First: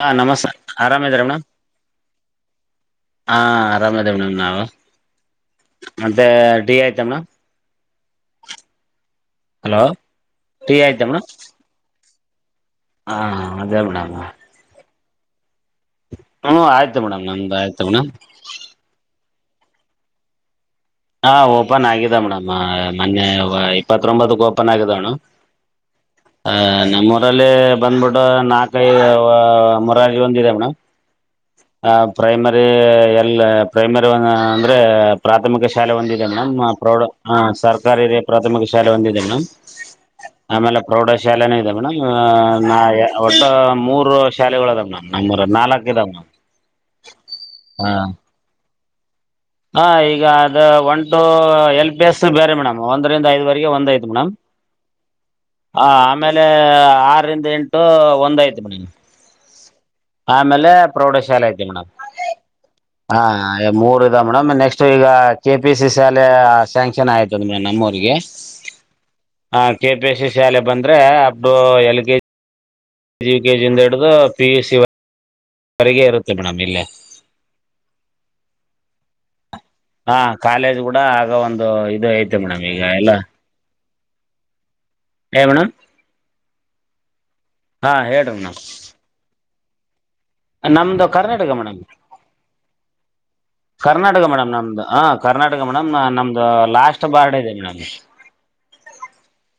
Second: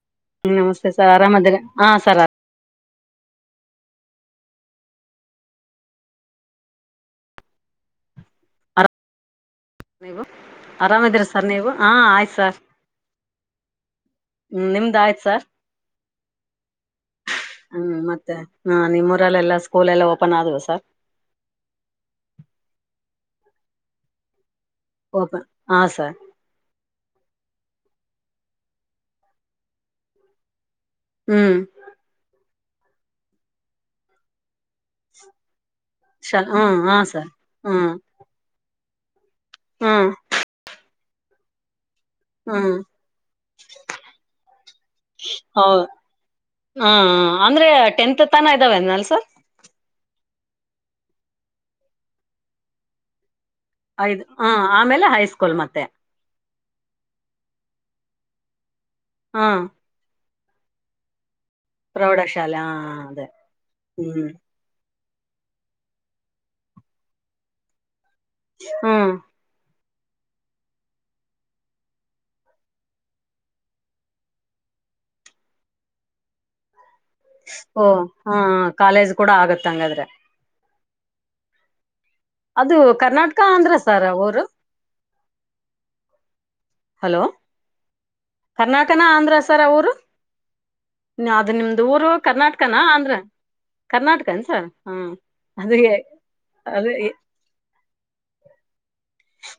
ಹಾ ನಮಸ್ ಸರ್ ನಮಸ್ತೆ ಆರಾಮ್ ಸರ್ ಇದ್ರೇನು. ಆರಾಮದಿರ ಹಾ ಸರ್ ಹಾ ಆರಾಮ್ ಇದವಿ ನಾವು ಮತ್ತೆ ಟೀ ಆಯ್ತೇನು. ಆರಾಮ. ಹಲೋ ನೀವು ಟೀ ಆಯ್ತೇನು. ಆರಾಮದಿರಿ ಸರ್ ನೀವು ಹಾ ಆಯ್ತ್ ಸರ್ ಹಾ ನ ಹಗ್ಗಲ್ ನನ್ನ ಹ್ಮ್ ನಿಮ್ದ್ ಆಯ್ತ್ ಸರ್ ಹ್ಮ್ ಆಯ್ತು ಮೇಡಮ್, ನಮ್ದು ಆಯ್ತು ಹ್ಮ್ ಮೇಡಮ್ ಮತ್ತೆ ಹ್ಮ ನಿಮ್ಮೂಊರಲ್ಲೆಲ್ಲಾ ಸ್ಕೂಲ್ ಎಲ್ಲ ಓಪನ್ ಆದ್ವಾ ಸರ್. ಹಾ ಓಪನ್ ಆಗಿದೆ ಮೇಡಮ್ ಮೊನ್ನೆ ಇಪ್ಪತ್ತೊಂಬತ್ತುಕೆ ಓಪನ್ ಆಗಿದೆ ಮೇಡಂ ಓಪನ್ ಹಾ ಸರ್ ಆ ನಮ್ಮೂರಲ್ಲಿ. ಬಂದ್ಬಿಟ್ಟು ನಾಲ್ಕು ಮುರಾಜಿ ಒಂದ್ ಇದೆ ಮೇಡಮ್ ಹ್ಮ್ ಹಾ ಪ್ರೈಮರಿ. ಎಲ್ಲ ಪ್ರೈಮರಿ ಅವನ ಅಂದ್ರೆ ಪ್ರಾಥಮಿಕ ಶಿ ಶಾಲೆ ಒಂದಿದೆ ಶ ಮೇಡಮ್ ಹ್ಮ್ ಹಾ ಪ್ರೌಢ ಸರ್ ಸರ್ಕಾರಿ ಹಿರಿಯ ಪ್ರಾಥಮಿಕ ಶಾಲೆ ಒಂದಿದೆ ಮೇಡಂ. ಹ್ಮ ಪ್ರೌಢಶಾಲೆನೂ ಇದೆ ಮೇಡಮ್, ಆ ನಾಳೆಗೆ ಒಟ್ಟು ಮೂರು ಶಾಲೆಗಳು ಅದಾವ್ ಮಾಮ್ ನಮ್ಮೂರ ನಾಲ್ಕು ಇದಾವೆ ಮೇ ಹಾ ಅಂದ್ರೆ ಟೆಂತ್ ತನ ಇದ್ದಾವೆಂದಲ್ಸರ್. ಹ ಈಗ ಅದು one two L P S ಬೇರೆ ಮೇಡಮ್ ಒಂದರಿಂದ ಐವತ್ತು ಇದು ಒಂದ್ ಆಯ್ತು ಐದು ಮೇಡಮ್ ಹ ಆಮೇಲೆ ಹೈಸ್ಕೂಲ್ ಮತ್ತೆ ಹ ಆಮೇಲೆ, ಆರಿಂದ ಎಂಟು ಒಂದಾಯ್ತು ಮ್ಮಮ್ಮಿಂಗ್. ಹಾಂ ಆಮೇಲೆ ಪ್ರೌಢಶಾಲೆ ಐತಿ ಮೇಡಮ್ ಪ್ರೌಢಶಾಲೆ ಹಾ ಅದೇ ಹ ಮೂರ್ ಇದೆ ಹ್ಮ್ ಮೇಡಮ್ ನೆಕ್ಸ್ಟ್ ಕೆಪಿ ಸಿ ಶಾಲೆ ಸ್ಯಾಂಕ್ಷನ್ ಆಗೈತೆ ಮೇಡ್ಂ ನಮ್ಮೂರಿಗೆ. ಹಾ ಹಾಂ ಕೆ ಪಿ ಎಸ್ ಸಿ ಶಾಲೆ ಬಂದರೆ ಅದು ಎಲ್ ಕೆ ಜಿ ಯುಕೆಜಿಯಿಂದ ಹಿಡ್ದು ಪಿ ಯು ಸಿವರೆಗೆ ಇರುತ್ತೆ ಮೇಡಮ್ ಇಲ್ಲೇ. ಓ ಹಾ ಕಾಲೇಜ್ ಕೂಡ ಆಗತ್ತೆ ಹಾ ಕಾಲೇಜ್ ಕೂಡ ಆಗ ಒಂದು ಇದು ಐತೆ ಮೇಡಮ್ ಅದು ಈಗ ಕರ್ನಾಟಕ ಅಂದರ ಸಸರ್ ಊರು ಏನ್ ಮ್ಯಾಡಮ್ ಹಲೋ ಕರ್ನಾಟನ ಆಂಧ್ರ ಸರ್ ಅವರು ನಮ್ದು ಅದು ಕರ್ನಾಟಕ ನಿಮ್ದ ಮೇಡಮ್ ಊರು ಕರ್ನಾಟಕನ ಅಂದ್ರ ಕರ್ನಾಟಕ ಮೇಡಮ್ ನಮ್ದು ಹ ಕರ್ನಾಟಕ ಅದೇ ಮೇಡಮ್ ನಮ್ದು ಅದೇ ಲಾಸ್ಟ್ ಬಾರ್ಡ ಇದೆ ಮೇಡಮ್ [inaudible]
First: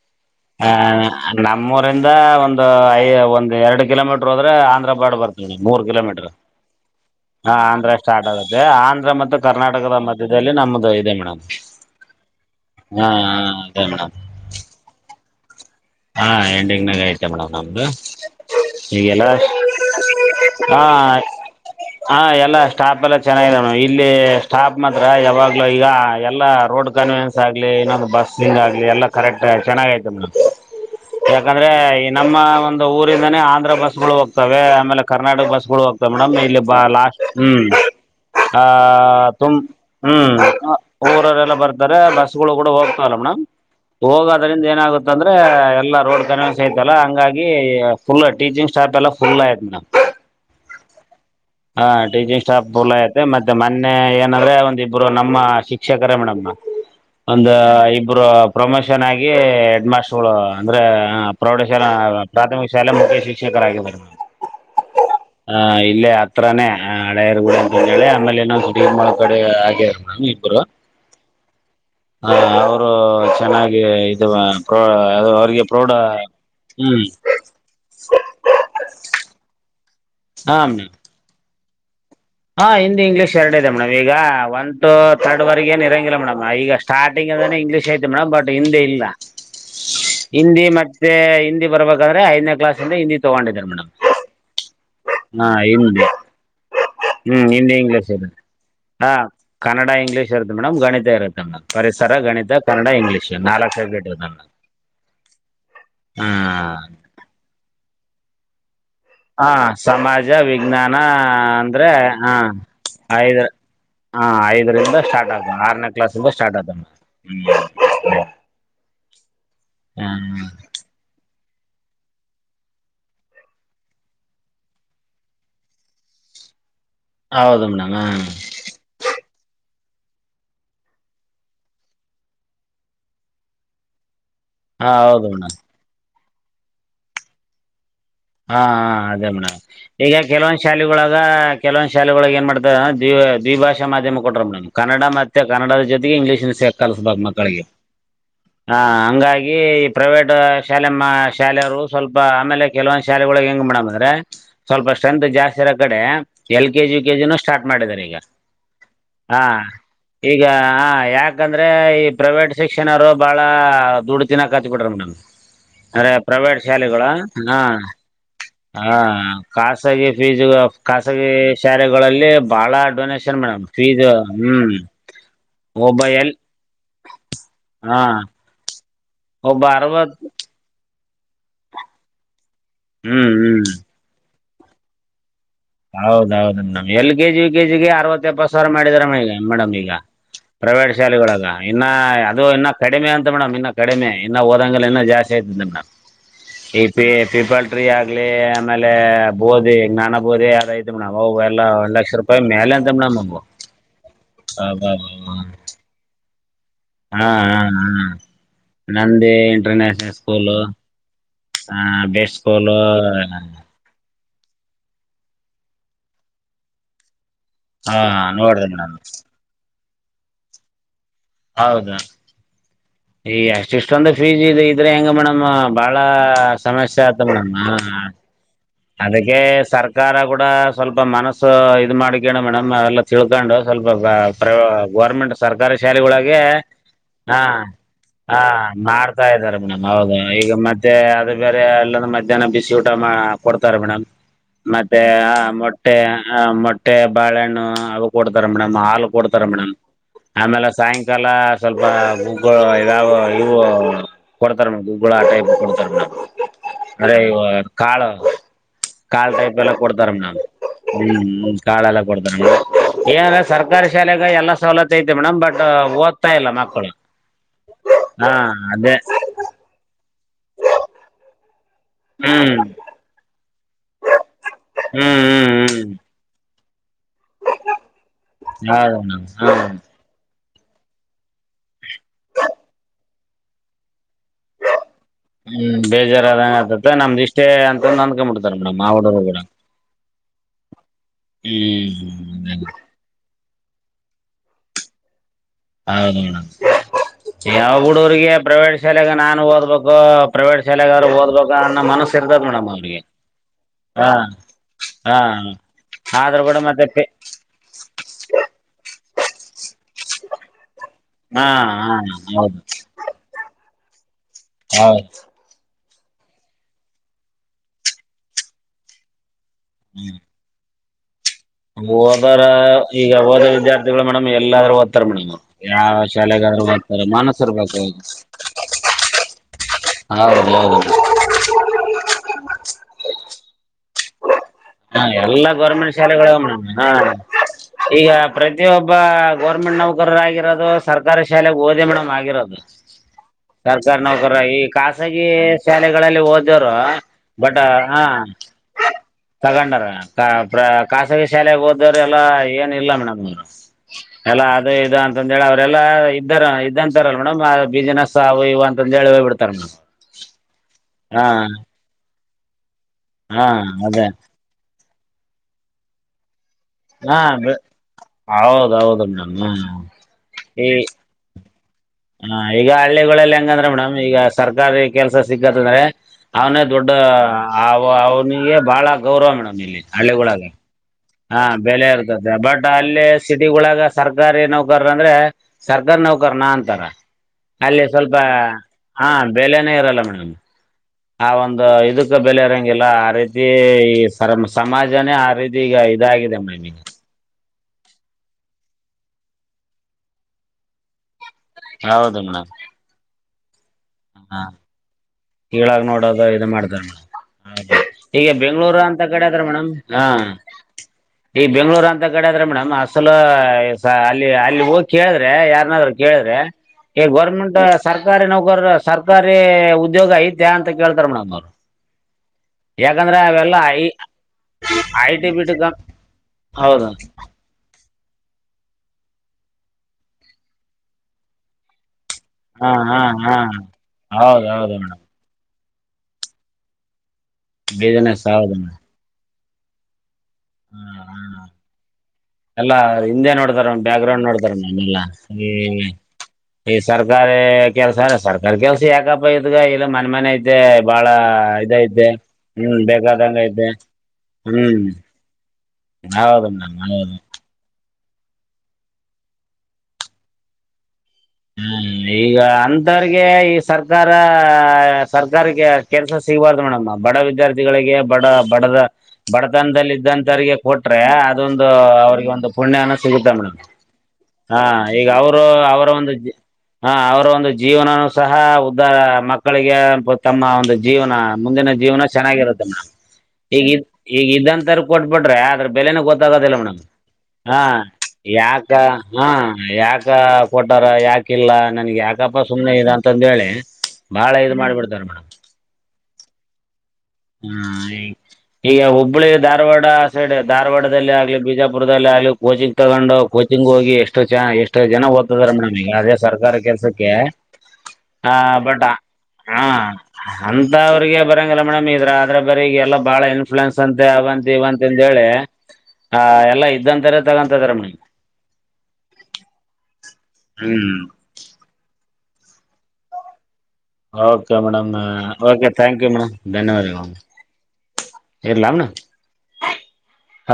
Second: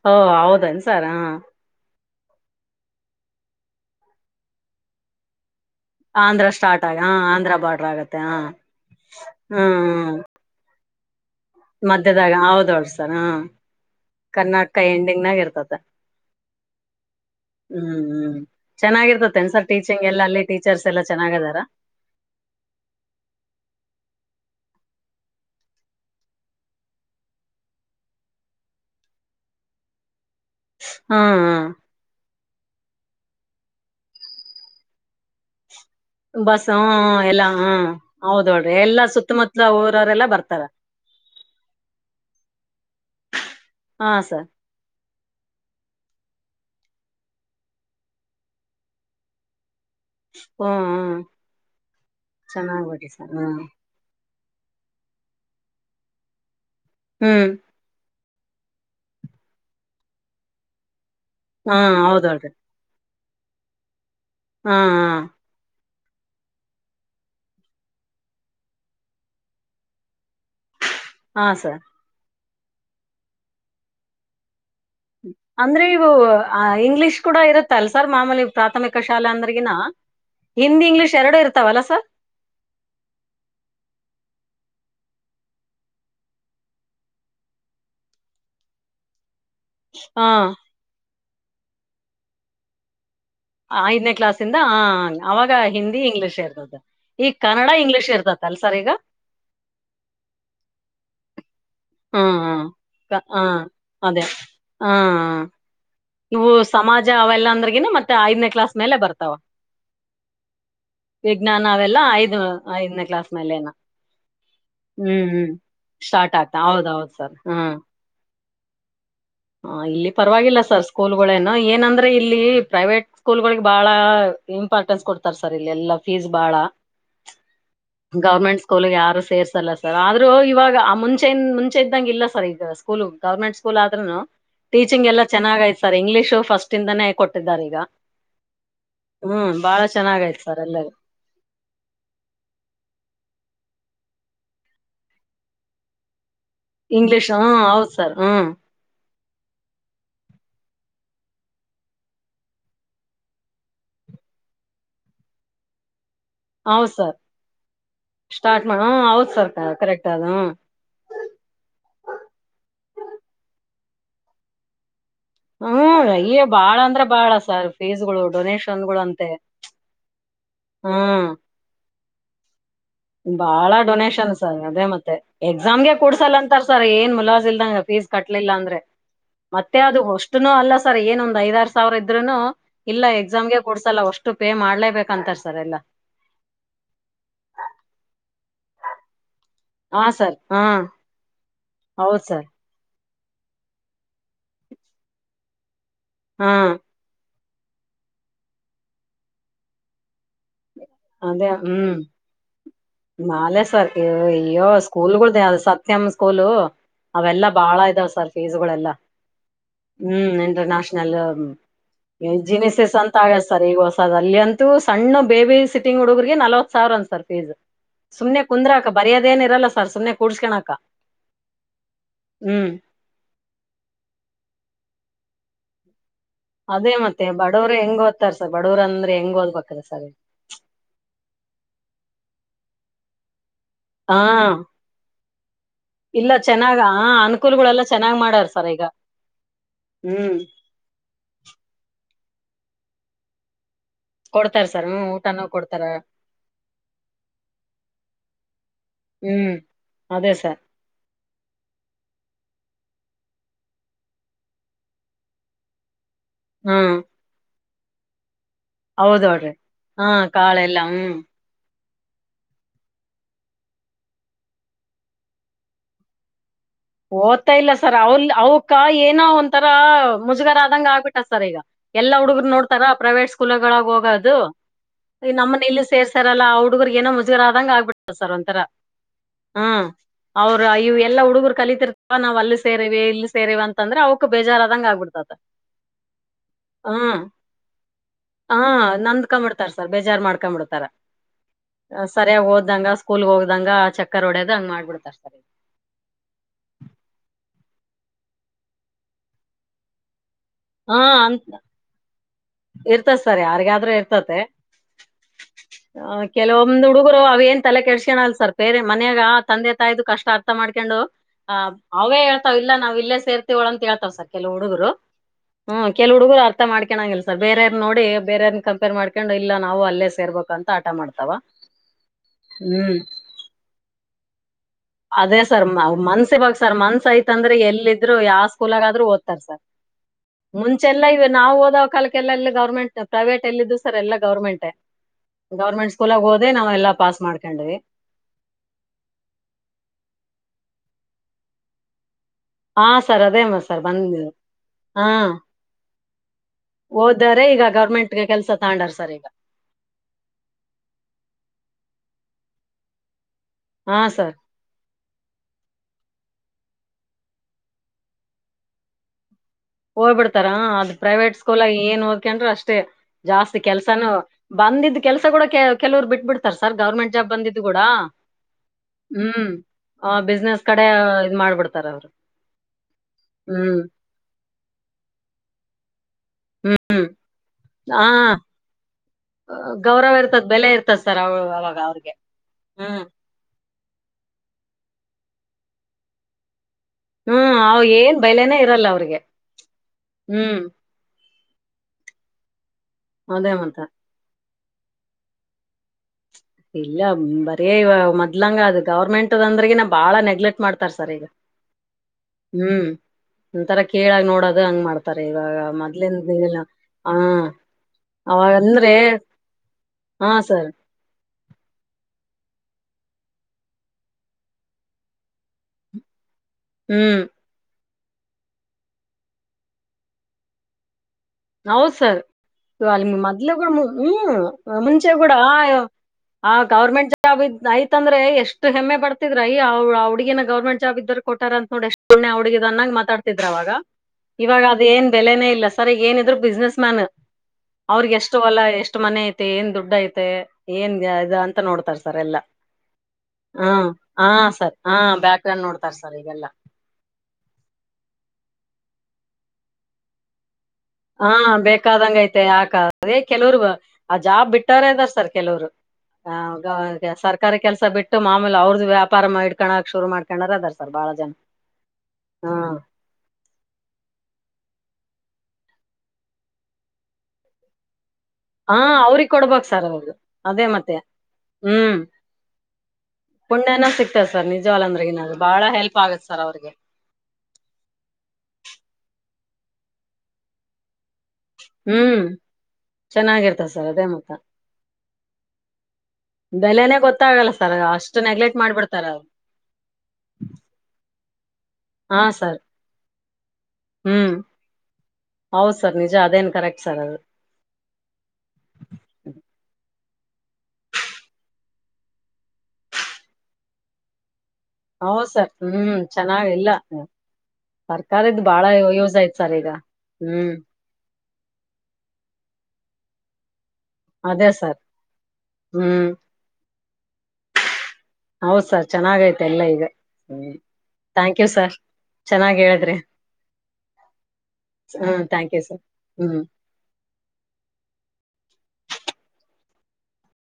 ಹ ಹೌದೇನ್ ಸರ್ ನಮ್ಮೂರಂದ ಒಂದು ಐ ಒಂದ ಎರಡು ಕಿಲೋಮೀಟರ್ ಹೋದ್ರೆ ಆಂಧ್ರ ಬಾರ್ಡ್ ಬರ್ತಡ ಮೂರ್ ಕಿಲೋಮೀಟರ್ ಆಂಧ್ರ ಸ್ಟಾರ್ಟ್ ಆಗ ಹ ಬಾರ್ಡ್ರ ಆಂಧ್ರ ಆಗತ್ತೆ ಸ್ಟಾರ್ಟ್ ಹ ಆಗುತ್ತೆ ಆಂಧ್ರ ಮತ್ತು ಕರ್ನಾಟಕದ ಮಧ್ಯದಲ್ಲಿ ನಮ್ದು ಇದೆ ಮೇಡಮ್ ಮಧ್ಯ್ಯದಾಗ ಹೌದ್ ಹಾ ಹೊರ್ಸರ್ ಹ ಅದೇ ಮೇಡಮ್ ಕರ್ನಾಟಕ ಎಂಡಿಂಗ್ನಾಗ ಇರ್ತದ ಹಾ ಎಂಡಿಂಗ್ನಾಗ ಐತೆ ಮೇಡಮ್ ನಮ್ದು ಹ್ಮ್ ಹ್ಮ್ ಹಗೆಲ್ಲ ಚೆನ್ನಾಗಿರ್ತತೆೇನ್ ಸರ್ ಟೀಚಿಂಗ್ ಎಲ್ಲ ಅಲ್ಲಿ ಹಾ ಟೀಚರ್ಸ್ ಎಲ್ಲಾ ಚೆನ್ನಾಗದಾರ ಹ ಎಲ್ಲ ಸ್ಟಾಫ ಎಲ್ಲ ಚೆನ್ನಾಗಿದೆ ಮೇಡಮ್ ಇಲ್ಲಿ ಸ್ಟಾಫ್ ಮಾತ್ರ ಯಾವಾಗ್ಲೂ ಈಗ ಎಲ್ಲ ರೋಡ್ ಕನ್ವಿನನ್ಸ್ ಆಗಲಿ ಇನ್ನೊಂದು ಬಸ್ಸಂಗ್ ಆಗಲಿ ಎಲ್ಲ ಕರೆಕ್ಟ್ ಆ ಚೆನ್ನಾಗಾಯ್ತು ಮೇಡಮ್ ಹ್ಮ್ ಯಾಕಂದ್ರೆ ಈ ನಮ್ಮ ಒಂದು ಒ ಊರಿಂದನೇ ಆಂಧ್ರ ಬಸ್ ಗಳು ಹೋಗ್ತವೆ ಆಮೇಲೆ ಕರ್ನಾಟಕ ಬಸ್ ಗಳು ಹೋಗ್ತವೆ ಮೇಡಮ್ ಇಲ್ಲಿ ಬಸ್ ಬ ಹ ಲಾಸ್ಟ್ ಎಲ್ಲಾ ಹ್ಮ್ ಹ ಆ ಹೌದೋಡ್ರಿ ಎಲ್ಲಾ ತು ಸುತ್ತಮುತ್ತಲ ಹ್ಮ ಊರವರೆಲ್ಲಾ ಬರ್ತಾರ ಊರರೆಲ್ಲ ಬರ್ತಾರೆ ಬಸ್ಗಳು ಕೂಡ ಹೋಗ್ತಲ್ಲ ಮೇಡಮ್ ಹಾ ಸರ್ ಹೋಗೋದ್ರಿಂದ ಏನಾಗುತ್ತಂದ್ರೆ ಎಲ್ಲ ರೋಡ್ ಕನೆಸ್ ಐತಲ್ಲ ಹಂಗಾಗಿ ಫುಲ್ ಟೀಚಿಂಗ್ ಸ್ಟಾಫ ಎಲ್ಲ ಫುಲ್ ಆಯ್ತು ಮೇಡಮ್ ಹ್ಮ್ ಹ್ಮ್ [unintelligible] ಸ್ಟಾಫ್ ಚೆನ್ನಾಗ್ ಬಲ ಬಿಡ್ರಿ ಸರ್ ಮತ್ತ ಹ್ಮ್ ಮ ನ್ರ ಒಂದ ಇಬ್ರು ನಮ್ಮ ಶಿಕ್ಷಕರೇ ಮೇಡಮ್ಮ ಹ್ಮ್ ಒಂದ ಇ ಒಬ್ರು ಪ್ರಮೋಷನ್ ಆಗಿ [unintelligible] ಅಂದ್ರೆ ಹಾ ಪ್ರೌಢಶಾಲಾ ಹೌದೌದು ಪ್ರಾಥಮಿಕ ಶಾಲೆ ಮುಖ್ಯ ಶಿಕ್ಷಕರಾಗಿದ್ದಾರೆ ಮಾಡ್ಸಮ್ ಹಾ [inaudible] ಹಾ ಸರ್ ಹ ಅವರು ಚೆನ್ನಾಗಿ ಇದ ಅಂದ್ರೆ ಇವು ಹ್ಮ್ ಇಂಗ್ಲಿಷ್ ಕೂಡ ಇರುತ್ತ ಅಲ್ ಸರ್ ಮಾಮೂಲಿ ಪ್ರಾಥಮಿಕ ಶ ಶಾಲಾ ಅಂದ್ರಗಿನ ಹಾ ಹಿಂದಿ ಮೇಡಮ್ ಇಂಗ್ಲೀಷ್ ಎರಡು ಇರ್ತಾವಲ್ಲ ಸರ್ ಹಾ ಹಿಂದಿ ಇಂಗ್ಲೀಷ್ ಎರಡ ಇದೆ ಮೇಡಮ್ ಈಗ ಒಂದುಟು ತರ್ಡ್ ವರೆಗ ಏನ್ ಇರಂಗಿಲ್ಲ ಮೇಡಮ್ ಈಗ ಸ್ಟಾರ್ಟಿಂಗ್ ಇಂಗ್ಲಷ್ಯ್ತ ಮೇಡ್ ಬಟ್ ಹಿಂದಿ ಇಲ್ಲ ಹಾ ಹಿಂದಿ ಮತ್ತೆ ಹಿಂದಿ ಬರ್ಬೇಕಂದ್ರೆ ಐದನೇ ಕ್ಲಾಸ್ಂದ ಹಿಂದಿ ತಗೊಂಡಿದ್ದಾರೆ ಮೇಡಮ್ ಐದನೇ ಕ್ಲಾಸ್ ಇಂದ ಆ ಅವಾಗ ಹಿಂದಿ ಇಂಗ್ಲೀಷ್ ಇರ್ತದ ಈಗ ಹ್ಮ್ ಕನ್ನಡ ಹಿಂದಿ ಇಂಗ್ಲೀಷ್ ಇಂಗ್ಲಿಷ್ ಇರುತ್ತೆ ಇರ್ತತಲ್ ಸರ್ ಈಗ ಹ ಕನ್ನಡ ಇಂಗ್ಲೀಷ್ ಇರುತ್ತೆ ಮೇಡಮ್ ಗಣಿತ ಇರುತ್ತೆ ಮೇಡಮ್ ಪರಿಸರ ಹ್ಮ್ ಗಣಿತ ಹ್ಮ್ ಕನ್ನಡ ಇಂಗ್ಲಿೀಷ್ ಹ ನಾಲ್ಕು ಸಬ್ಜೆಕ್ಟ್ ಇದ ನೀವು ಸಮಾಜ ಅವೆಲ್ಲ ಅಂದ್ರಗನ ಮತ್ತೆ ಐದನೇ ಕ್ಲಾಸ್ ಮೇಲೆ ಬರ್ತಾವ ಹಾ ಸಮಾಜ ವಿಜ್ಞಾನ ವಿಜ್ಞಾನ ಅಂದ್ರೆ ಅವೆಲ್ಲ ಐದ ಹಾ ಐದನೇ ಕ್ಲಾಸ್ ಐದ ಮೇಲೆನ ಹಾ ಐದರಿಂದ ಹ್ಮ್ ಸ್ಟಾರ್ಟ್ ಆಗ ಹ್ಮ್ ಆರನೇ ಕ್ಲಾಸಿಂದ ಸ್ಟಾರ್ಟ್ ಆತ ಮೇಡಮ್ ಹೌದೌದ್ ಸರ್ ಹ್ಮ ಹ್ಮ್ ಹ ಇಲ್ಲಿ ಹ್ಮ್ ಪರವಾಗಿಲ್ಲ ಸರ್ ಸ್ಕೂಲ್ ಗಳೆ ನ ಏನಂದ್ರೆ ಇಲ್ಲಿ ಪ್ರೈವೇಟ್ ಸ್ಕೂಲ್ಗಳಿಗೆ ಬಾಳ ಇಂಪಾರ್ಟೆನ್ಸ್ ಕೊಡ್ತಾರೆ ಸರ್ ಇಲ್ಲಿ ಎಲ್ಲಾ ಫೀಸ್ ಬಾಳ ಹೌದು ಮೇಡಮ್ ಹಾ ಗೌರ್ಮೆಂಟ್ ಸ್ಕೂಲ್ಗೆ ಯಾರು ಸೇರ್ಸಲ್ಲ ಸರ್ ಆದ್ರೂ ಇವಾಗ ಆ ಮುಂಚೆ ಮುಂಚೆ ಇದ್ದಂಗ ಇಲ್ಲ ಸರ್ ಈಗ ಸ್ಕೂಲ್ ಗೌರ್ಮೆಂಟ್ ಸ್ಕೂಲ್ ಆದ್ರೂನು ಹಾ ಟೀಚಿಂಗ್ ಎಲ್ಲಾ ಹೌದು ಮೇಡಮ್ ಚೆನ್ನಾಗ ಆಯ್ತ್ ಸರ್ ಇಂಗ್ಲೀಷ್ ಫಸ್ಟ್ ಇಂದಾನೇ ಕೊಟ್ಟಿದ್ದಾರೆ ಈಗ ಹಾ ಅದೇ ಹ್ಮ್ ಮೇಡಮ್ ಬಾಳ ಈಗ ಚೆನ್ನಾಗ ಐತ್ ಸರ್ ಕೆಲವೊಂದ್ ಎಲ್ಲರೂ ಶಾಲೆಗಳಳಗ ಕೆಲವೊಂದ್ ಶಾಲೆಗಳಗ ಏನ್ ಮಾಡ್ತಾರೆ ದ ದ್ವಿಭಾಷ ಮಾಧ್ಯಮ ಕೊಟ್ಟರು ಮೇಡ್ ಕನ್ನಡ ಮೆ ಕನ್ನಡದ ಜೊತೆಗೆ ಇಂಗ್ಲೀಷ್ ಕಲ್ಸಬಕ್ ಇಂಗ್ಲಿಷ್ ಹ್ಮ ಮಕ್ಕಳಿಗೆ ಹೌದ್ ಸರ್ ಹ್ಮ್ ಹ ಹಂಗಾಗಿ ಈ ಪ್ರೈವೇಟ್ ಶಾಲೆ ಶಾಲೆಯರು ಸ್ವಲ್ಪ ಆಮೇಲೆ ಕೆಲವೊಂದು ಶಾಲೆ ಒಳ ಹೆಂಗ್ ಮಾಡ ಅಂದ್ರೆ ಸ್ವಲ್ಪ ಸ್ಟ್ರೆಂತ್ ಜಾಸ್ತಿ ಇರೋ ಕಡೆ ಎಲ್ ಕೆ ಹೌದ್ ಜಿ ಯು ಕೆ ಸರ್ ಜಿನೂ ಸ್ಟಾರ್ಟ್ ಮಾಡಿದ್ದಾರೆ ಈಗ ಸ್ಟಾರ್ಟ್ ಮಾಡ ಹ್ಮ್ ಹೌದ್ ಹಾ ಸರ್ ಕರೆಕ್ಟ್ ಅದು ಈಗ ಹ್ಮ್ ಹ ಯಾಕಂದ್ರೆ ಈ ಪ್ರೈವೇಟ್ ಶಕ್ಷ ಕ್ಷಣರು ಬಹಳ ದುಡ್ಡು ತಿನ್ನಕತ್ ಬಿಟ್ರೀ ಮೇಡಮ್ ಅರ ಹ್ಮ್ ಪ್ರೈವೇಟ್ ಬಾಳ ಅಂದ್ರ ಶಾಲೆಗಳ ಬಾಳ ಹಾ ಸರ್ ಫೀಸ್ಗಳು ಹ ಡೊನೇಷನ್ಗಳು ಅಂತೆ ಖಾಸಗಿ ಫೀಸು ಹ್ಮ್ ಖಾಸಗಿ ಶಾಲೆಗಳಲ್ಲಿ ಬಹಳ ಡೊನೇಷನ್ ಮೇಡಮ್ ಬಾಳ ಫೀಸ್ ಡೊನೇಶನ್ ಸರ್ ಹ್ಮ್ ಅದೇ ಮತ್ತೆ ಎಕ್ಸಾಮ್ಗೆ ಒಬ್ಬ ಎಲ್ ಕೂಡ್ಸಲ್ಲ ಅಂತಾರ ಸರ್ ಏನ್ ಮುಲಾಜಿಲ್ದಂಗ ಹಾ ಫೀಸ್ ಕಟ್ಲಿಲ್ಲ ಅಂದ್ರೆ ಒಬ್ಬ ಮತ್ತೆ ಅದು ಅರವತ್ ಓಷ್ಟುನ್ನು ಅಲ್ಲ ಸರ್ ಏನೊಂದ್ ಐದಾರು ಸಾವಿರ ಇದ್ರುನು ಇಲ್ಲ ಹ್ಮ್ ಎಕ್ಸಾಮ್ ಗೆ ಹ್ಮ್ ಕೂಡ್ಸಲ್ಲ ಒಷ್ಟು ಪೇ ಮಾಡ್ಲೇಬೇಕ ಅಂತಾರ್ ಸ ಹೌದೌದ madam L K G, U K G ಗೆ ಅರವತ್ತ ಎಪ್ಪತ್ತು ಸಾವಿರ ಮಾಡಿದ್ರಮ್ಮ ಈಗ ಮೇಡಮ್ ಈಗ ಹಾ ಸರ್ ಹಾ ಪ್ರೈವೇಟ್ ಶಾಲೆಗಳಾಗ ಇನ್ನ ಹೌದ್ ಅದು ಸರ್ ಇನ್ನ ಕಡಿಮೆ ಅಂ ಮೇಡಮ್ ಇನ್ನ ಕಡಿಮೆ ಇನ್ನ ಓದಂಗಲ್ಲ ಇನ್ನ ಜಾಸ್ತಿ ಆಯ್ತ ಮೇಡಮ್ ಹಾ ಈ ಪೇ ಪೀಪಲ್ ಟ್ರೀ ಆಗ್ಲಿ ಆಮೇಲೆ ಬೋಧಿ ಜ್ಞಾನ ಬೋಧಿ ಅದ ಅವು ಅದೇ ಎಲ್ಲ ಒಂದ್ ಹ್ಮ್ ಲಕ್ಷ ರೂಪಾಯಿ ಮ್ಯಾಲೆ ಅಂತ ಮೇಡಂ ನಾಲೆ ಸರ್ ಸೆಮ್ ಸ್ಕೂಲು ಅವೆಲ್ಲಾ ಬಾಳ ಇದಾವ ಹಾ ಸರ್ ಫೀಸ್ಗುಳೆಲ್ಲಾ ನಂದೇ ಇಂಟರ್ನ್ಯಾಷನಲ್ ಹ್ಮ್ ಸ್ಕೂಲು ಇಂಟರ್ನ್ಯಾಷನಲ್ ಆ ಬೆಸ್ಟ್ ಸ್ಕೂಲು ಈಜಿನಿಸಸ್ ಅಂತ ಆಗದ್ ಸರ್ ಈಗ ಹೊಸ ಅಲ್ಲಿ ಅಂತೂ ಸಣ್ಣ ಬೇಬಿ ಸಿಟಿಂಗ್ ಹುಡುಗ್ರಿಗೆ ನಲ್ವತ್ ಸಾವಿರ ಅಂತ್ ಸರ್ ಹಾ ಸುಮ್ನೆ ನೋಡ್ದೆ ಕುಂದ್ರಾಕ ಮೇಡಮ್ ಬರಿಯೋದೇನ್ ಇರಲ್ಲ ಸರ್ ಸುಮ್ನೆ ಕೂಡ್ಸ್ಕಣಕ ಹೌದಾ ಹ್ಮ್ ಈ ಅಷ್ಟಿಷ್ಟೊಂದ ಫೀಜ್ ಇದೆ ಇದ್ರೆ ಹೆಂಗ ಮೇಡಮ್ ಬಾಳ್ ಎಲ್ಲ ಅದೇ ಮತ್ತೆ ಸಮಸ್ಯಾತ ಮೇಡಮ್ ಬಡವ್ರು ಹೆಂಗ್ ಓದ್ತಾರ್ ಸರ್ ಬಡವ್ರ ಅಂದ್ರೆ ಹೆಂಗ್ ಅದಕ್ಕೆ ಓದ್ಬೇಕ್ರಿ ಸರ್ ಸರ್ಕಾರ ಕೂಡ ಸ್ವಲ್ಪ ಮನಸು ಇದ ಮಾಡ್ಕೆಂಡ್ ಮೇಡಮ್ ಅವೆಲ್ಲ ತಿಳ್ಕೊಂಡು ಸ್ವಲ್ಪ ಹಾ ಪ್ರ ಗೌರ್ಮೆಂಟ್ ಸರ್ಕಾರಿ ಶಾಲೆಗೊಳಗೆ ಹಾ ಅನುಕೂಲಗಳೆಲ್ಲ ಚೆನಾ ಹಾ ಮಾಡ್ತಾ ಇದ್ದಾರೆ ಮೇಡಮ್ ಹೌದು ಹ್ಮ್ ಈಗ ಮತ್ತೆ ಅದು ಬೇರೆ ಎಲ್ಲ ಮ ಮದ್ಯಾಹ್ನ ಬಿಸಿ ಊಟ ಮಾ ಕೊಡ್ತಾರೆ ಮೇಡಮ್ ಕೊಡ್ತಾರ ಸರ್ ಮತ್ತೆ ಹ್ಮ್ ಆ ಊಟನೂ ಕೊಡ್ತಾರ ಮೊಟ್ಟೆ ಆ ಮೊಟ್ಟೆ ಬಾಳೆಹಣ್ಣು ಅವು ಕೊಡ್ತಾರ ಮೇಡಮ್ ಹಾಲು ಕೊಡ್ತಾರ ಹ್ಮ್ ಮೇಡಮ್ ಅದೇ ಸರ್ ಆಮೇಲೆ ಸಾಯಂಕಾಲ ಸ್ವಲ್ಪ ಯಾವ ಇವು ಕೊಡ್ತಾರ ನ ಗುಗ್ಗಳ ಆ ಟೈಪ್ ಕೊಡ್ತಾರ ಮೇಡಮ್ ಹ್ಮ್ ಹಳೆ ಇವ ಕಾಳು ಕಾಳ ಹೌದ್ ನೋಡ್ರಿ ಟೈಪ್ ಎಲ್ಲ ಹಾ ಕೊಡ್ತಾರ ಮೇಡಮ್ ಕಾಳೆಲ್ಲ ಹ್ಮ್ ಹ್ಮ ಕಾಳ ಎಲ್ಲ ಕೊಡ್ತರ ಮೇಡಂ ಏನಂದ್ರ ಸರ್ಕಾರಿ ಶಾಲ್ಯಾಗೆ ಎಲ್ಲ ಸವಲತ್ತ ಐತಿ ಮೇಡಮ್ ಬಟ್ ಓದ್ತಾ ಇಲ್ಲ ಮಕ್ ಓದ್ತಾ ಇಲ್ಲ ಸರ್ ಅವಲ್ ಅವಕ ಅದೇ ಏನೋ ಒಂಥರಾ ಮುಜುಗರ ಆದಂಗ ಆಗ್ಬಿಟ್ಟದ್ ಸರ್ ಈಗ ಎಲ್ಲ ಹುಡುಗರು ಹ್ಮ್ ನೋಡ್ತಾ ಪ್ರೈವೇಟ್ ಸ್ ಸ್ಕೂಲಗಳಗ್ ಹೋಗೋದು ನಮ್ಮನ ಹ್ಮ್ ಇಲ್ಲಿ ಹ್ಮ್ ಸೇರ್ಸಾರಲ್ಲ ಹುಡುಗರ್ಗ ಏನೋ ಮುಜುಗರ ಆದಂಗ ಆಗ್ಬಿತ ಸರ್ ಒಂಥರ ಹ್ಮ್ ಹೌದು ಮೇಡಮ್ ಹ್ಮ ಹೌದು ಅವರು ಇ ಎಲ್ಲಾ ಹುಡುಗರು ಕಲಿತಿರ್ತವ ನಾವ ಅಲ್ಲಿ ಸೇರಿವೆ ಇಲ್ಲಿ ಸೇರಿವ ಅಂತಂದ್ರೆ ಅವ ಬೇಜಾರದಂಗ ಆಗ್ಬಿಡ್ತದ ಹ್ಮ್ ಬೇಜಾರಾದಂಗ ಆತತ್ತ ಹೂಂ ನಮ್ದ್ ಇಷ್ಟೇ ಅಂತಂದ ಹ ಅಂದ್ಕೊಂಬಿಡ್ತಾರ ಮೇಡಮ್ ಆ ನನ್ ಹುಡುಗರು ಕೂಡ ಡ್ತಾರ ಸರ್ ಬೇಜಾರ್ ಮಾಡ್ಕೊಂಡ್ ಬಿಡ್ತಾರ ಹ್ಮ್ ಸರಿಯಾಗಿ ಹ್ಮ್ ಓದ್ದಂಗ ಸ್ಕೂಲ್ ಹೋ ದಂಗ ಚಕ್ಕರ್ ಒಡೆದ ಹಂಗ್ ಮಾಡ್ಬಿಡ್ತಾರ್ ಸರ್ ಹೌದ ಮೇಡಮ್ ಯಾವ ಹುಡುಗ್ರಿಗೆ ಪ್ರೈವೇಟ್ ಶಾಲೆೆಗೆ ನಾನು ಓದ್ಬೇಕು ಪ್ರೈವೇಟ್ ಹಾ ಶಾಲ್ಯಾಗರ ಅಂತ ಓದಬೇಕ ಅನ್ನ ಮನಸ್ ಸಿರ್ದತ್ ಮೇಡಮ್ ಅವ್ರಿಗೆ ಇರ್ತತ್ ಸರ್ ಯಾರಿಗಾದ್ರೂ ಹಾ ಇರ್ತತೆ ಹಾ ಆದ್ರೂ ಕೂಡ ಕೆಲವೊಂದ್ ಮತ್ತೆ ಪೆ ಹುಡುಗುರು ಅವೇನ್ ತಲೆ ಕೆಡ್ಸಗೆಣಲ್ ಸರ್ ಬೇರೆ ಮನ್ಯಾಗ ತಂದೆ ತಾಯ್ದು ಕಷ್ಟ ಅರ್ಥ ಮಾಡ್ಕೊಂಡು ಹಾ ಆ ಹಾ ಅವೇ ಹೇಳ್ತಾವ ಹೌದು ಇಲ್ಲ ನಾವ್ ಇಲ್ಲೇ ಸೇರ್ತಿವಳಂತ ಕೇಳ್ತವ ಸರ್ ಕೆಲ ಹುಡುಗುರು ಹೌದು ಹ್ಮ್ ಕೆಲವ ಹುಡುಗುರು ಅರ್ಥ ಮಾಡ್ಕಣಂಗಿಲ್ ಸರ್ ಬೇರೆಯವರು ನೋಡಿ ಬೇರೆಯವ್ರ ಕಂಪೇರ್ ಮಾಡ್ಕೊಂಡು ಇಲ್ಲ ನಾವು ಅಲ್ಲೇ ಸೇರ್ಬೇಕು ಅಂತ ಹಠ ಮಾಡ್ತಾವ ಓದರ ಹ್ಮ್ ಈಗ ಓದ ವಿದ್ಯಾರ್ಥಿಗಳು ಮೇಡಮ್ ಎಲ್ಲಾದ್ರೂ ಓದ್ತಾರ ಮೇಡಮ್ ಯಾವ ಶಾಲ ಇಗ ಸರ್ ಮನ್ಸ್ ಐತ ಅಂದ್ರೆ ಎಲ್ಲ ಇದ್ರು ಯಾವ ಸ್ಕೂಲಾಗ ಆದ್ರೂ ಓದ್ತಾರ ಸರ್ ಹೌದು ಹೌದು ಮುಂಚೆಲ್ಲ ಇವ ನಾವು ಓದವ ಕಾಲಕ್ಕೆಲ್ಲ ಎಲ್ಲ ಗೌರ್ಮೆಂಟ್ ಪ್ರೈವೇಟ್ ಎಲ್ಲಿದ್ದು ಸರ್ ಎಲ್ಲ ಗೌರ್ಮೆಂಟ್ ಹಾ ಎಲ್ಲಾ ಗೌರ್ಮೆಂಟ್ ಸ್ಕೂಲಾಗ ಶಾಲೆಗಳೆ ಓದೇ ಮೇಡಂ ಹಾ ನಾವೆಲ್ಲಾ ಪಾಸ್ ಮಾಡ್ಕೊಂಡ್ವಿ ಈಗ ಪ್ರತಿಯೊಬ್ಬ ಗೌರ್ಮೆಂಟ್ ನೌಕರರ ಆಗಿರೋದು ಸರ್ಕಾರಿ ಶಾಲ್ಯಾಗ ಓದಿ ಮೇಡಮ್ ಆಗಿರೋದು ಹಾ ಸರ್ ಅದೇ ಸರ್ ಸರ್ಕಾರಿ ಬಂದ್ ನೌಕರರಾಗಿ ಈ ಹಾ ಖಾಸಗಿ ಶಾಲೆಗಳಲ್ಲಿ ಓದ್ದರು ಓದಾರೆ ಈಗ ಗೌರ್ಮೆಂಟ್ ಗೆ ಕೆಲಸ ತಗೊಂಡರ್ ಸರ್ ಈಗ ತಗೊಂಡಾರ ಪ್ರ ಖಾಸಗಿ ಶಾಲೆಗೆ ಹೋದವ್ರ ಎಲ್ಲಾ ಏನ್ ಇಲ್ಲ ಮೇಡಮ್ರು ಹಾ ಸರ್ ಎಲ್ಲ ಅದು ಇದು ಅಂತಂದೇಳಿ ಅವ್ರ ಎಲ್ಲ ಇದ್ದಾರ ಇದಂತಾರಲ್ಲ ಮೇಡಮ್ ಬಿಸಿನೆಸ್ವು ಇವ ಅಂತ ಹೇ್ಬಡ್ತ ಹೋಗ್ಬಿಡ್ತಾರ ಅದ ಪ್ರೈವೇಟ್ ಸ್ಕೂಲ್ಗ ಏನ್ ಹೋಗ್ಕನ್್ರ ಅಷ್ಟೇ ಹಾ ಜಾಸ್ತಿ ಅದೇ ಕೆಲ್ಸಾನು ಬಂದಿದ್ದ ಕೆಲ್ಸ ಕೂಡ ಕೆಲವರು ಬಿಟ್ಬಿಡ್ತ ರ್ ಸರ್ ಗೌರ್ಮೆಂಟ್ ಹಾ ಜಾಬ್ ಬಂದಿದ್ದ್ರು ಕೂಡ ಹೌದೌದು ಮೇಡಮ್ ಹ್ಮ್ ಆ ಬಿಸ್ನೆಸ್ ಈ ಕಡೆ ಇದ್ ಮಾಡ್ಬಿಡ್ತ ಹ ಈಗ ಹಳ್ಳಿಗಳಲ್ಲಿ ಹೆಂಗಂದ್ರ ಮೇಡಮ್ ಈಗ ಸರ್ಕಾರಿ ಕೆಲ್ಸ ಸಿಕ್ಕತ್ ಅಂದ್ರೆ ಅವನೇ ದೊಡ್ಡ ಅವ ಆ ಅವನಿಗೆ ಬಾಳ ಗೌರವ ಮೇಡಮ್ ಇಲ್ಲಿ ಗೌರವ ಇರ್ತದ ಹಳ್ಳಿಗಳಲ್ಲ ಬೆಲೆ ಇರ್ತದ ಸರ್ ಅವ ಹಾ ಅವಾಗ ಬೆಲೆ ಅವ್ರಿಗೆ ಇರ್ತದೆ ಬಟ್ ಹ್ಮ್ ಅಲ್ಲೇ ಸಿಟಿ ಳಗ ಸರ್ಕಾರಿ ನೌಕರ ಅಂದ್ರೆ ಸರ್ಕಾರಿ ನೌಕರನ ಅಂತಾರ ಹ್ಮ್ ಅವ್ ಅಲ್ಲಿ ಸ್ವಲ್ಪ ಏನ್ ಬೆಲೆನೇ ಇರಲ್ಲ ಹಾ ಅವ್ರಿಗೆ ಬೆಲೆನೇ ಇರಲ್ಲ ಮೇಡಮ್ ಹ್ಮ್ ಆ ಒಂದು ಇದಕ್ಕ ಬೆಲೆ ಇರಂಗಿಲ್ಲ ಆ ರೀತಿ ಅದೇ ಮತ್ತ ಈ ಸರ ಸಮಾಜನೇ ಆ ರೀತಿ ಈಗ ಇದಾಗಿದೆ ಮೇಡಮ್ ಈಗ ಇಲ್ಲಂಬ ಅೇ ಇವ ಮದ್ಲಂಗ ಅದು ಗೌರ್ಮೆಂಟ್ ಅಂದ್ರಗ ನ ಬಾಳ ನೆಗ್ಲೆಕ್ಟ್ ಮಾಡ್ತಾರ ಸರ್ ಈಗ ಹೌದು ಮೇಡಂ ಹ್ಮ್ ಒಂತರ ಕೇಳಾಗ ನೋಡದು ಹಂಗ್ ಮಾಡ್ತಾರೆ ಇವಾಗ ಕೀಳಾಗ ನೋಡೋದು ಇದು ಮೊ್ಿಂದ ಮಾಡ್ತಾರೆ ಮೇಡಮ್ ಹ ಹೌದು ಈಗ ಬೆಂಗ್ಗಳೂರು ಅಂತ ಕಡೆ ಅದ್ರ ಮೇಡಮ್ ಹಾ ಈ ಬೆಂಗಳೂರು ಅಂತ ಕಡೆ ಆದದ್ರೆ ಮೇಡಮ್ ಅಸಲ ಸ ಅಲ್ಲಿ ಅಲ್ಲಿ ಹೋಗಿ ಕೇಳಿದ್ರೆ ಯಾರನಾದ್ರು ಕೇಳಿದ್ರೆ ಈ ಹ್ಮ್ ಗೌರ್ಮೆಂಟ್ ಸರ್ಕಾರಿ ನೌಕರ ಸರ್ಕಾರಿ ಉದ್ಯೋಗ ಐತೆ ಅಂತ ಕೇಳ್ತಾರ ಮೇಡಮ್ ಅವ್ರು ಹೌ ಸರ್ ಇವಳ ಯಾಕಂದ್ರೆ ಮದಲ ಅವೆಲ್ಲ ಕೂಡ ಐ ಹ್ಮ ಐ ಮುಂಚೆ ಕೂ ಟಿ ಬಿ ಟಿ ಕಂ ಹಾ ಹೌದು ಗೌರ್ಮೆಂಟ್ ಜಾಬ್ ಇದ ಆಯ್ ಅಂದ್ರ ಎಷ್ಟು ಹೆಮ್ಮೆ ಪಡ್ತಿದ್ರೈ ಅವ್ ಅವಡ್ಗನ ಗೌರ್ಮೆಂಟ್ ಜಾಬ್ ಇದ್ದ್ರ ಕೊಟ್ಟಾರ ಅಂತ ನೋಡ್ ಎಷ್ಟು ಪುಣಣ್ಯ ಹುಡುಗಿದ ಹಾ ಅನ್ನಾಗ ಹಾ ಹಾ ಮಾತಾಡ್ತಿದ್ರ ಅವಾಗ ಹೌದು ಇವಾಗ ಹೌದು ಅದ ಮೇಡಮ್ ಏನ್ ಬೆಲೆನೇ ಇಲ್ಲ ಸರಿ ಏನ ಬಿಸ್ನೆಸ್ ಮ್ಯಾನ್ ಅವ್ರಗೆ ಬಿಸಿನೆಸ್ ಎಷ್ಟು ಹೌದು ಹೊಲ ಮೇಡಮ್ ಎಷ್ಟು ಮನೆ ಐತೆ ಏನ್ ದುಡ್ಡ ಐತೆ ಮ ಏನ್ ಅಂತ ನೋಡ್ತಾರೆ ಸರ್ ಎಲ್ಲ ಹಿಂದೆ ಹ ನೋಡ್ತಾರ ಬ್ಯಾಕ್ ಹ ಗ್ರೌಂಡ್ ನೋಡ್ತಾರ ಸರ್ ಮೇಡಮ್ ಹ ಎಲ್ಲ ಈ ಬ್ಯಾಕ್ಂಡ್ ನೋಡ್ತಾರೆ ಸರ್ ಈಗೆಲ್ಲ ಈ ಸರ್ಕಾರಿ ಕೆಲ್ಸ ಸರ್ಕಾರಿ ಕೆಲ್ಸ ಯಾಕಪ್ಪ ಇದಗ ಇಲ್ಲ ಮನೆ ಮನೆ ಐತೆ ಬಾಳ ಹಾ ಇದೈತೆ ಬೇಕಾದಂಗ ಐತೆ ಯಾಕ ಹ್ಮ್ ಅದೇ ಬೇಕಾದಂಗ ಕೆಲವ್ ಐತೆ ಆ ಜಾಬ್ ಬಿಟ್ಟಾರ ಹ್ಮ್ ಇದದಾರ ಸರ್ ಕೆಲವ್ರು ಹೌದು ಮೇಡಮ್ ಹ ಹೌದು ಸರ್ಕಾರ ಕೆಲ್ಸ ಬಿಟ್ಟು ಮಾಮೂಲಿ ಅವ್ರದ ವ್ಯಾಪಾರ ಮಾಡ್ಕೋಕ್ ಶುರು ಮಾಡ್ಕೋಾರ ಅದ ಸರ್ ಬಾಳ ಜನ ಹ್ಮ ಈಗ ಹಾ ಅಂತ್ರಿಗೆ ಈ ಸರ್ಕಾರ ಸರ್ಕಾರಿಗೆ ಕೆಲಸ ಸಿಗಬಾರ್ದು ಮೇಡಮ್ಮ ಬಡ ವಿದ್ಯಾರ್ಥಿಗಳಿಗೆ ಬಡ ಹಾ ಬಡದ ಅವ್ರಿಗ್ ಕೊಡ್ಬೇಕ್ ಸರ್ ಬಡತನದದಲ್ಲಿ ಅವ್ರು ಇದ್ದಂತರಿಗೆ ಅದೇ ಮತ್ತೆ ಕೊಟ್ರೆ ಅದೊಂದು ಹ್ಮ್ ಅವ್ರಿಗೆ ಒಂದು ಪುಣ್ಯನ ಸಿಗ ಮೇಡಮ್ ಪುಣ್ಯನ ಸಿಗ್ತದ ಸರ್ ಹಾ ಈಗ ನಿಜವಲ್ಲಂದ್ರಗಿನ ಅದು ಅವರು ಬಾಳ ಅವರ ಹೆಲ್ಪ್ ಒಂದು ಆಗತ್ ಸರ್ ಅವ್ರಿಗೆ ಹ ಅವರ ಒಂದು ಜೀವನನುೂ ಸಹ ಉದ್ದ ಮಕ್ಕಳಿಗೆ ತಮ್ಮ ಒಂದು ಜೀವನ ಮುಂದಿನ ಜೀವನ ಹ್ಮ್ ಚೆನ್ನಾಗಿರುತ್ತೆ ಮೇಡಮ್ ಈಗ್ ಚೆನ್ನಾಗಿರ್ತದ ಸರ್ ಅದೇ ಈಗ ಮತ್ತ ಇದಂತಾರ ಕೊಟ್ಬಿಟ್ರೆ ಅದ್ರ ಬೆಲೆನೂ ಗೊತ್ತಾಗದಿಲ್ಲ ಮೇಡಮ್ ಬೆಲೆನೇ ಗೊತ್ತಾಗಲ್ಲ ಹಾ ಸರ್ ಅಷ್ಟು ನೆಗ್ಲೆಕ್ಟ್ ಯಾಕ ಮಾಡ್ಬಿಡ್ತಾರ ಅವ್ರು ಹಾ ಯಾಕ ಕೊಟಾರ ಯಾಕ ಯಕಿಲ್ಲಾ ನನ್ಗ್ ಹಾ ಯಾಕಪ್ಪ ಸರ್ ಸುಮ್ನೆ ಇ ಅಂತಂದ ಹೇಳಿ ಬಾಳ ಇದ್ ಮಾಡ್ಬಿಡ್ತಾರ ಮೇಡಮ್. ಜ ಅದೇನ್ ಕರೆಕ್ಟ್ ಸರ್ ಅದು ಹ್ಮ ಈಗ ಹುಬ್ಬಳ್ಳಿ ಧಾರವಾಡ ಸೈಡ್ ಧಾರವಾಡದಲ್ಲಿ ಆಗ್ಲಿ ಬಿಜಾಪುರದಲ್ಲಿ ಆಗ್ಲಿ ಕೋಚಿಂಗ್ ತಗೊಂಡು ಕೋಚಿಂಗ್ ಹೋಗಿ ಎಷ್ಟು ಚ ಎಷ್ಟು ಷ್ಟ ಜನ ಹೌದ್ ಓದ್ತದಾರ ಸರ್ ಮೇಡಮ್ ಈಗ ಹ್ಮ್ ಅದೇ ಚೆನ್ನಾಗ್ ಸರ್ಕಾರ ಇಲ್ಲ ಕೆಲ್ಸಕ್ಕೆ ಹ ಸರ್ಕಾರದ್ ಬಾಳ ಬಟ್ ಯೂಸ್ ಐತ್ ಸರ್ ಹ ಈಗ ಹ್ಮ್ ಅಂತವ್ರಿಗೆ ಬ ಮೇಡ್ ಇದ್ರ ಅದ್ರ ಬೇ ಈಗೆಲ್ಲ ಬಾಳ ಇನ್ಫಲಲುಯನ್ಸ್ ಸಂತೆ ಅವಂತಿ ಅದೇ ಸರ್ ಇವಂತ ಅಂದ ಹೇಳಿ ಹ್ಮ್ ಆ ಎಲ್ಲಾ ಇದ್ದಂತರ ತಗೊಂತದಾರ ಮಿ ಹೌದ ಸರ್ ಚೆನ್ನಾಗೈತೆ ಎಲ್ಲ ಈಗ ಹ್ಮ ಹ್ಮ್ ಥ್ಯಾಂಕ್ ಯು ಸರ್ ಚೆನ್ನಾಗಿ ಹೇಳಿದ್ರಿ. ಓಕೆ ಮೇಡಮ್ ಹ್ಮ್ ಕೆಓಕೇ ಸರ್ ಥ್ಯಾಂಕ್ ಯು ಮೇಡಮ್ ಹ್ಮ್ ಧನ್ಯವಾದಗಳು [unintelligible]